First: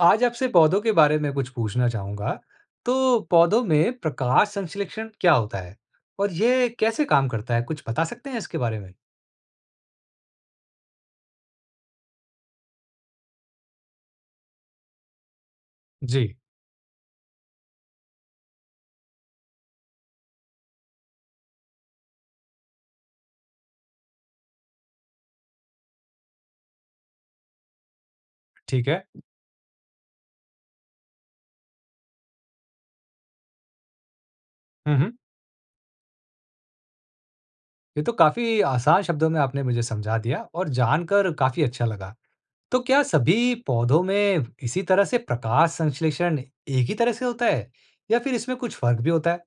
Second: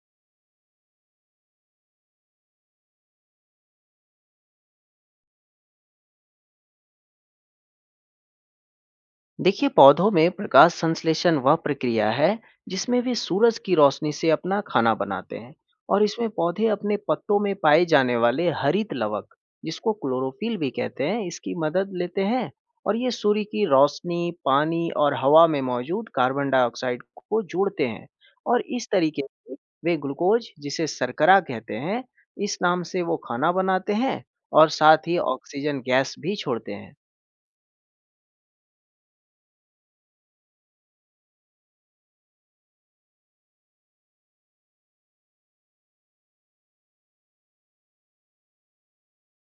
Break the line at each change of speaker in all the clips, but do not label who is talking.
आज आपसे पौधों के बारे में कुछ पूछना चाहूंगा। तो पौधों में प्रकाश संश्लेषण क्या होता है और ये कैसे काम करता है, कुछ बता सकते हैं इसके बारे में?
देखिए, पौधों में प्रकाश संश्लेषण वह प्रक्रिया है जिसमें वे सूरज की रोशनी से अपना खाना बनाते हैं। और
जी।
इसमें पौधे अपने पत्तों में पाए जाने वाले हरित लवक, जिसको क्लोरोफिल भी कहते हैं, इसकी मदद लेते हैं। और ये सूर्य की रोशनी, पानी और हवा में मौजूद कार्बन डाइऑक्साइड को जोड़ते हैं। और इस
ठीक है।
तरीके से वे ग्लूकोज, जिसे शर्करा कहते हैं, इस नाम से वो खाना बनाते हैं और साथ
हम्म
ही ऑक्सीजन गैस भी छोड़ते हैं।
ये तो काफी आसान शब्दों में आपने मुझे समझा दिया और जानकर काफी अच्छा लगा। तो क्या सभी पौधों में इसी तरह से प्रकाश संश्लेषण एक ही तरह से होता है या फिर इसमें कुछ फर्क भी होता है?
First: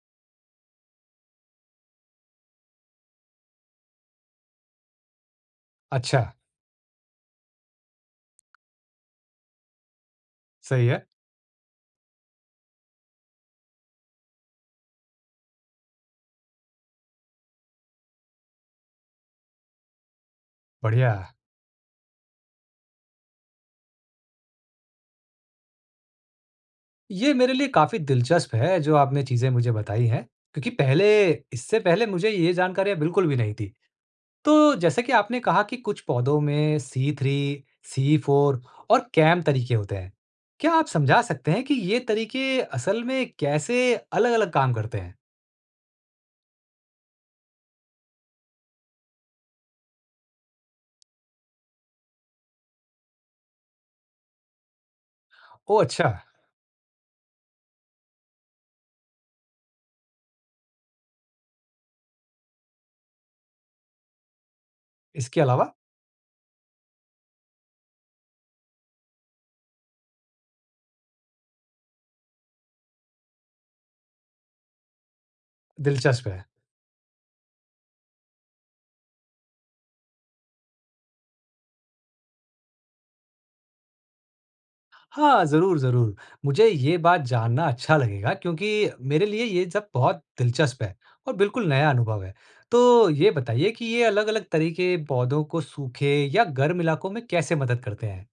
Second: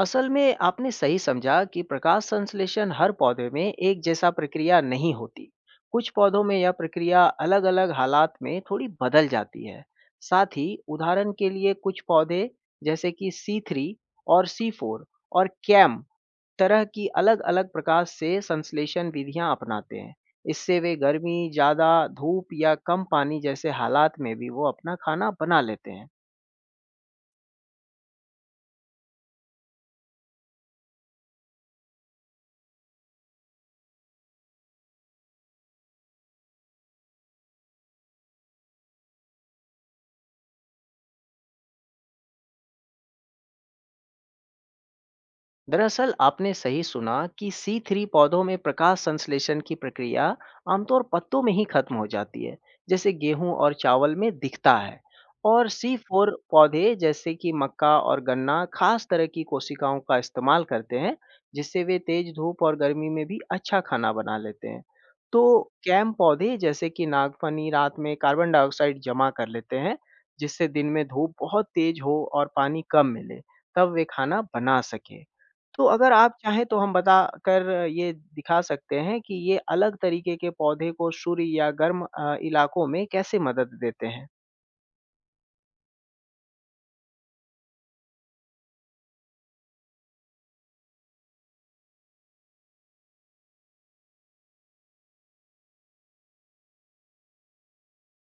असल में आपने सही समझा कि प्रकाश संश्लेषण हर पौधे में एक जैसा प्रक्रिया नहीं होती। कुछ
अच्छा।
पौधों में यह प्रक्रिया अलग अलग हालात में थोड़ी बदल जाती है। साथ ही
सही है।
उदाहरण के लिए कुछ पौधे जैसे कि सी थ्री और सी फोर और कैम तरह की अलग अलग प्रकाश से संश्लेषण विधियां अपनाते हैं। इससे वे
बढ़िया।
गर्मी, ज़्यादा धूप या कम पानी जैसे हालात में भी वो अपना खाना बना लेते हैं।
ये मेरे लिए काफ़ी दिलचस्प है जो आपने चीज़ें मुझे बताई हैं, क्योंकि पहले इससे पहले मुझे ये जानकारियाँ बिल्कुल भी नहीं थी। तो जैसे कि आपने कहा कि कुछ पौधों में सी थ्री, सी फोर और कैम तरीके होते हैं। क्या आप समझा सकते हैं कि ये तरीके असल में कैसे अलग-अलग काम करते हैं?
दरअसल आपने सही सुना कि सी थ्री पौधों में प्रकाश संश्लेषण की प्रक्रिया आमतौर पत्तों में ही खत्म हो जाती है, जैसे गेहूं और चावल में दिखता है। और
ओह
सी
अच्छा।
फोर पौधे जैसे कि मक्का और गन्ना खास तरह की कोशिकाओं का इस्तेमाल करते हैं, जिससे वे तेज धूप और गर्मी में भी अच्छा खाना बना लेते हैं।
इसके
तो
अलावा?
कैम पौधे जैसे कि नागफनी रात में कार्बन डाइऑक्साइड जमा कर लेते हैं, जिससे दिन में धूप बहुत तेज हो और पानी कम मिले तब वे खाना बना सके। तो अगर
दिलचस्प
आप
है।
चाहें तो हम बता कर ये दिखा सकते हैं कि ये अलग तरीके के पौधे को सूर्य या गर्म इलाकों में कैसे मदद देते हैं।
हाँ, ज़रूर, ज़रूर। मुझे ये बात जानना अच्छा लगेगा, क्योंकि मेरे लिए ये सब बहुत दिलचस्प है और बिल्कुल नया अनुभव है। तो ये बताइए कि ये अलग-अलग तरीके पौधों को सूखे या गर्म इलाकों में कैसे मदद करते हैं?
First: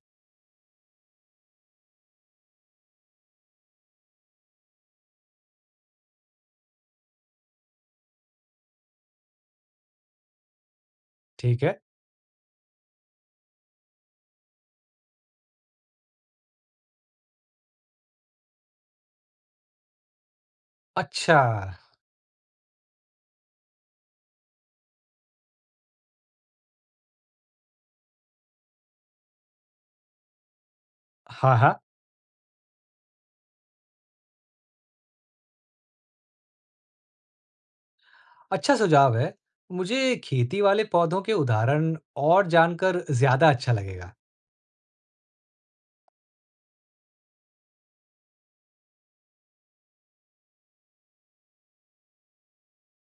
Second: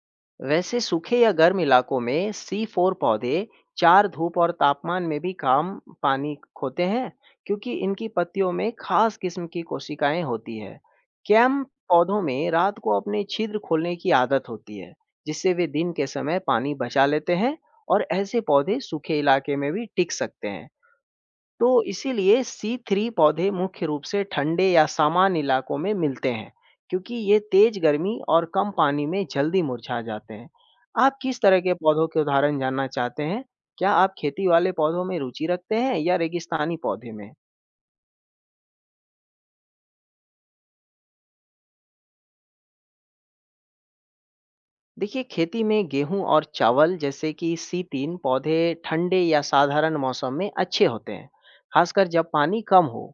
वैसे सूखे या गर्म इलाकों में सी फोर पौधे चार धूप और तापमान में भी काम पानी खोते हैं, क्योंकि इनकी पत्तियों में खास किस्म की कोशिकाएं होती है। कैम
ठीक है।
पौधों में रात को अपने छिद्र खोलने की आदत होती है, जिससे वे दिन के समय पानी बचा लेते हैं, और ऐसे पौधे सूखे इलाके में भी टिक सकते हैं।
अच्छा।
तो इसीलिए सी थ्री पौधे मुख्य रूप से ठंडे या सामान्य इलाकों में मिलते हैं, क्योंकि ये तेज गर्मी और कम पानी में जल्दी मुरझा जाते हैं। आप किस
हाँ,
तरह के
हाँ।
पौधों के उदाहरण जानना चाहते हैं? क्या आप खेती वाले पौधों में रुचि रखते हैं या रेगिस्तानी पौधे में?
अच्छा सुझाव है। मुझे खेती वाले पौधों के उदाहरण और जानकर ज़्यादा अच्छा लगेगा।
देखिए, खेती में गेहूँ और चावल जैसे कि C3 पौधे ठंडे या साधारण मौसम में अच्छे होते हैं, खासकर जब पानी कम हो।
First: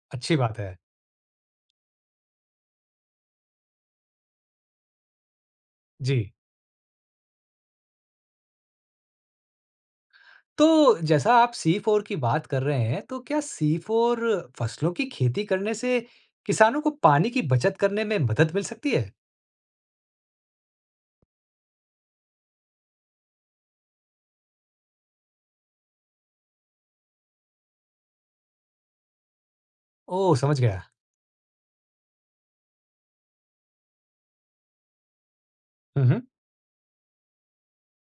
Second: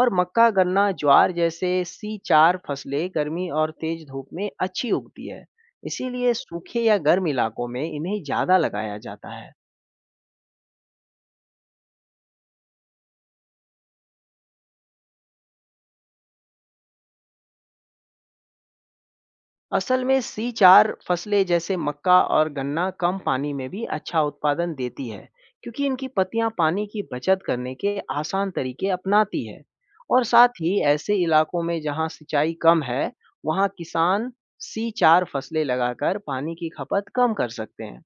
और
अच्छी
मक्का,
बात है।
गन्ना, ज्वार जैसे C4 फसलें गर्मी और तेज धूप में अच्छी उगती है।
जी।
इसीलिए सूखे या गर्म इलाकों में इन्हें ज़्यादा लगाया जाता है।
तो जैसा आप C4 की बात कर रहे हैं, तो क्या C4 फसलों की खेती करने से किसानों को पानी की बचत करने में मदद मिल सकती है?
असल में सी चार फसलें जैसे मक्का और गन्ना कम पानी में भी अच्छा उत्पादन देती है, क्योंकि इनकी पत्तियां पानी की बचत करने के आसान तरीके अपनाती है। और
ओह!
साथ
समझ
ही
गया।
ऐसे इलाकों में जहां सिंचाई कम है, वहां किसान सी चार फसलें
हम्म
लगाकर
हम्म।
पानी की खपत कम कर सकते हैं।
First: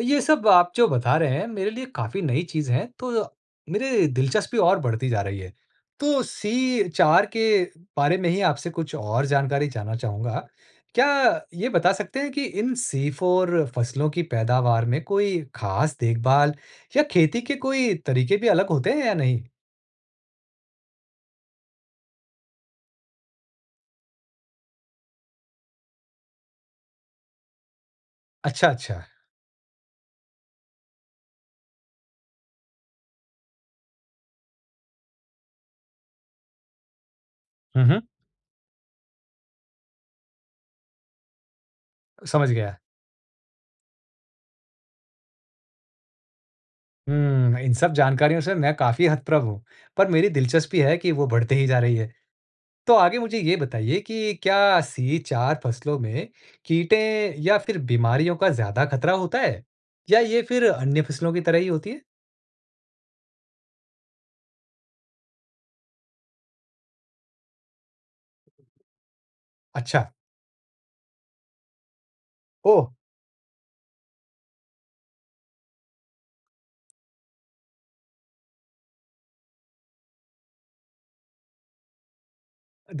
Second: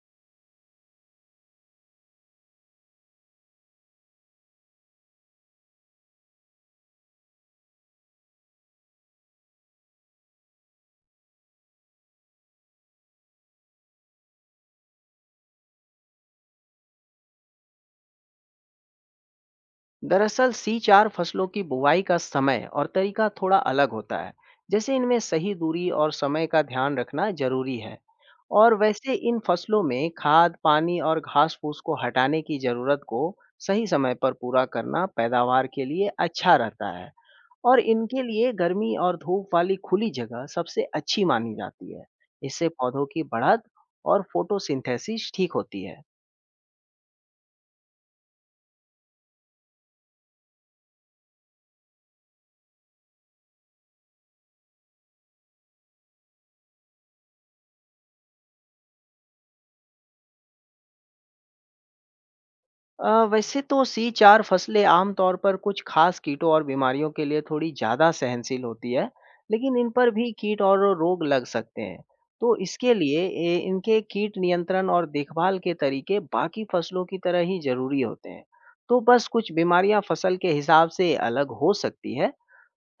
ये सब आप जो बता रहे हैं, मेरे लिए काफ़ी नई चीज़ है, तो मेरे दिलचस्पी और बढ़ती जा रही है। तो C4 के बारे में ही आपसे कुछ और जानकारी जानना चाहूँगा। क्या ये बता सकते हैं कि इन C4 फसलों की पैदावार में कोई खास देखभाल या खेती के कोई तरीके भी अलग होते हैं या नहीं?
दरअसल सी चार फसलों की बुवाई का समय और तरीका थोड़ा अलग होता है, जैसे इनमें सही दूरी और समय का ध्यान रखना जरूरी है।
अच्छा,
और
अच्छा।
वैसे इन फसलों में खाद, पानी और घास फूस को हटाने की जरूरत को सही समय पर पूरा करना पैदावार के लिए अच्छा रहता है। और
हुँ, हुँ।
इनके लिए गर्मी और धूप वाली खुली जगह सबसे अच्छी मानी जाती है।
समझ
इससे
गया।
पौधों की बढ़त और फोटोसिंथेसिस ठीक होती है।
हुँ, इन सब जानकारियों से मैं काफ़ी हतप्रभ हूँ, पर मेरी दिलचस्पी है कि वो बढ़ते ही जा रही है। तो आगे मुझे ये बताइए कि क्या सीचार फसलों में कीटें या फिर बीमारियों का ज़्यादा खतरा होता है? या ये फिर अन्य फसलों की तरह ही होती है?
वैसे तो C4 फसलें आमतौर पर कुछ खास कीटों और बीमारियों के लिए थोड़ी ज़्यादा सहनशील होती है, लेकिन इन
अच्छा।
पर भी कीट और रोग लग सकते हैं। तो
ओह!
इसके लिए इनके कीट नियंत्रण और देखभाल के तरीके बाकी फसलों की तरह ही जरूरी होते हैं। तो बस कुछ बीमारियां फसल के हिसाब से अलग हो सकती है।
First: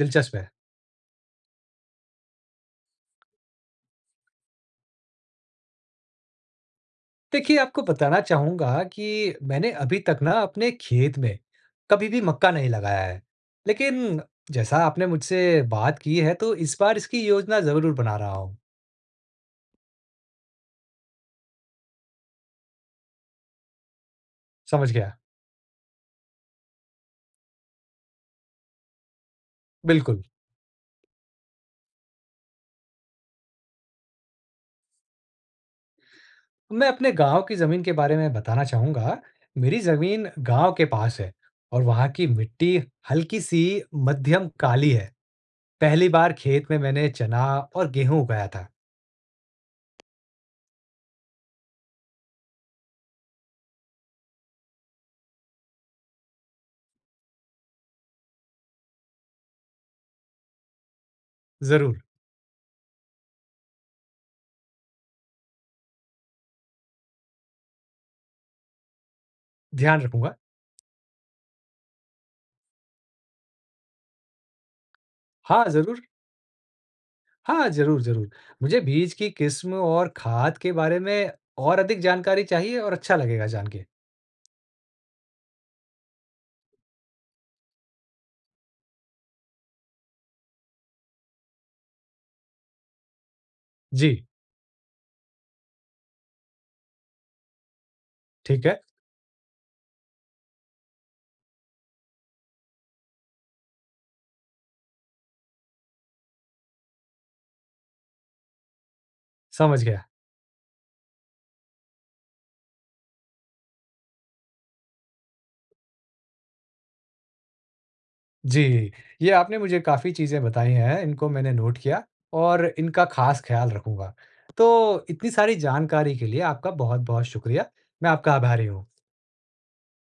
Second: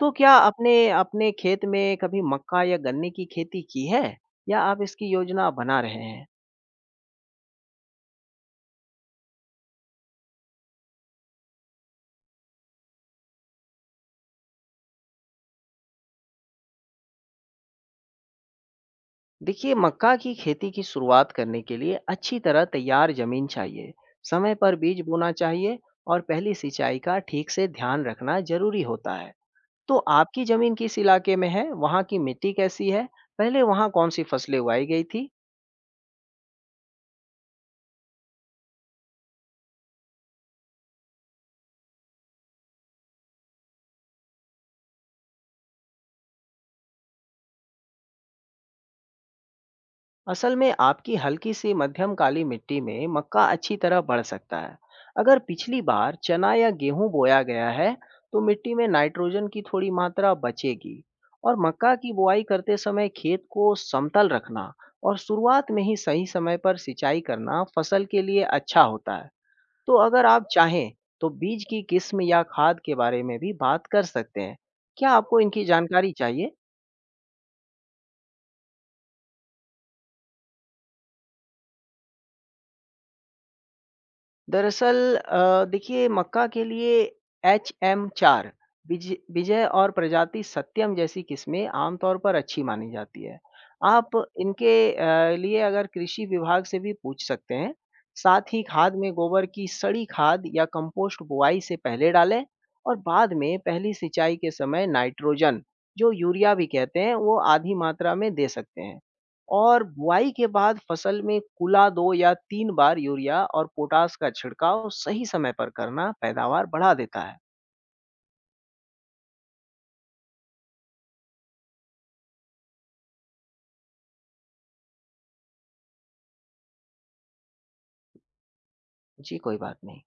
तो क्या
है।
अपने अपने खेत में कभी मक्का या गन्ने की खेती की है या आप इसकी योजना बना रहे हैं?
देखिए, आपको बताना चाहूँगा कि मैंने अभी तक ना अपने खेत में कभी भी मक्का नहीं लगाया है। लेकिन जैसा आपने मुझसे बात की है तो इस बार इसकी योजना ज़रूर बना रहा हूँ।
देखिए, मक्का की खेती की शुरुआत करने के लिए अच्छी तरह तैयार जमीन चाहिए, समय पर
समझ
बीज
गया।
बोना चाहिए और पहली सिंचाई का ठीक से ध्यान रखना जरूरी होता है। तो
बिल्कुल।
आपकी जमीन किस इलाके में है, वहाँ की मिट्टी कैसी है, पहले वहाँ कौन सी फसलें उगाई गई थी?
मैं अपने गाँव की ज़मीन के बारे में बताना चाहूँगा। मेरी ज़मीन गाँव के पास है और वहाँ की मिट्टी हल्की-सी मध्यम काली है। पहली बार खेत में मैंने चना और गेहूँ उगाया था।
असल में आपकी हल्की सी मध्यम काली मिट्टी में मक्का अच्छी तरह बढ़ सकता है। अगर पिछली बार चना या गेहूं बोया गया है, तो मिट्टी में नाइट्रोजन की थोड़ी मात्रा बचेगी। और मक्का
ज़रूर।
की बुआई करते समय खेत को समतल रखना और शुरुआत में ही सही समय पर सिंचाई करना फसल के लिए अच्छा होता है। तो
ध्यान
अगर
रखूँगा।
आप चाहें तो बीज की किस्म या खाद के बारे में भी बात कर सकते हैं। क्या आपको इनकी
हाँ, ज़रूर।
जानकारी चाहिए?
हाँ, ज़रूर, ज़रूर। मुझे बीज की किस्म और खाद के बारे में और अधिक जानकारी चाहिए और अच्छा लगेगा जान के।
दरअसल देखिए, मक्का के लिए एच एम चार, विजय और प्रजाति सत्यम जैसी किस्में आमतौर पर अच्छी मानी जाती है। आप
जी।
इनके लिए अगर कृषि विभाग से भी पूछ सकते हैं। साथ ही
ठीक है।
खाद में गोबर की सड़ी खाद या कंपोस्ट बुआई से पहले डालें, और बाद में पहली सिंचाई के समय नाइट्रोजन, जो यूरिया भी कहते हैं, वो आधी मात्रा में दे सकते हैं। और
समझ गया।
बुआई के बाद फसल में कुला 2 या 3 बार यूरिया और पोटाश का छिड़काव सही समय पर करना पैदावार बढ़ा देता है।
जी, ये आपने मुझे काफ़ी चीज़ें बताई हैं, इनको मैंने नोट किया और इनका ख़ास ख़्याल रखूँगा। तो इतनी सारी जानकारी के लिए आपका बहुत-बहुत शुक्रिया। मैं आपका आभारी हूँ।
जी, कोई बात नहीं।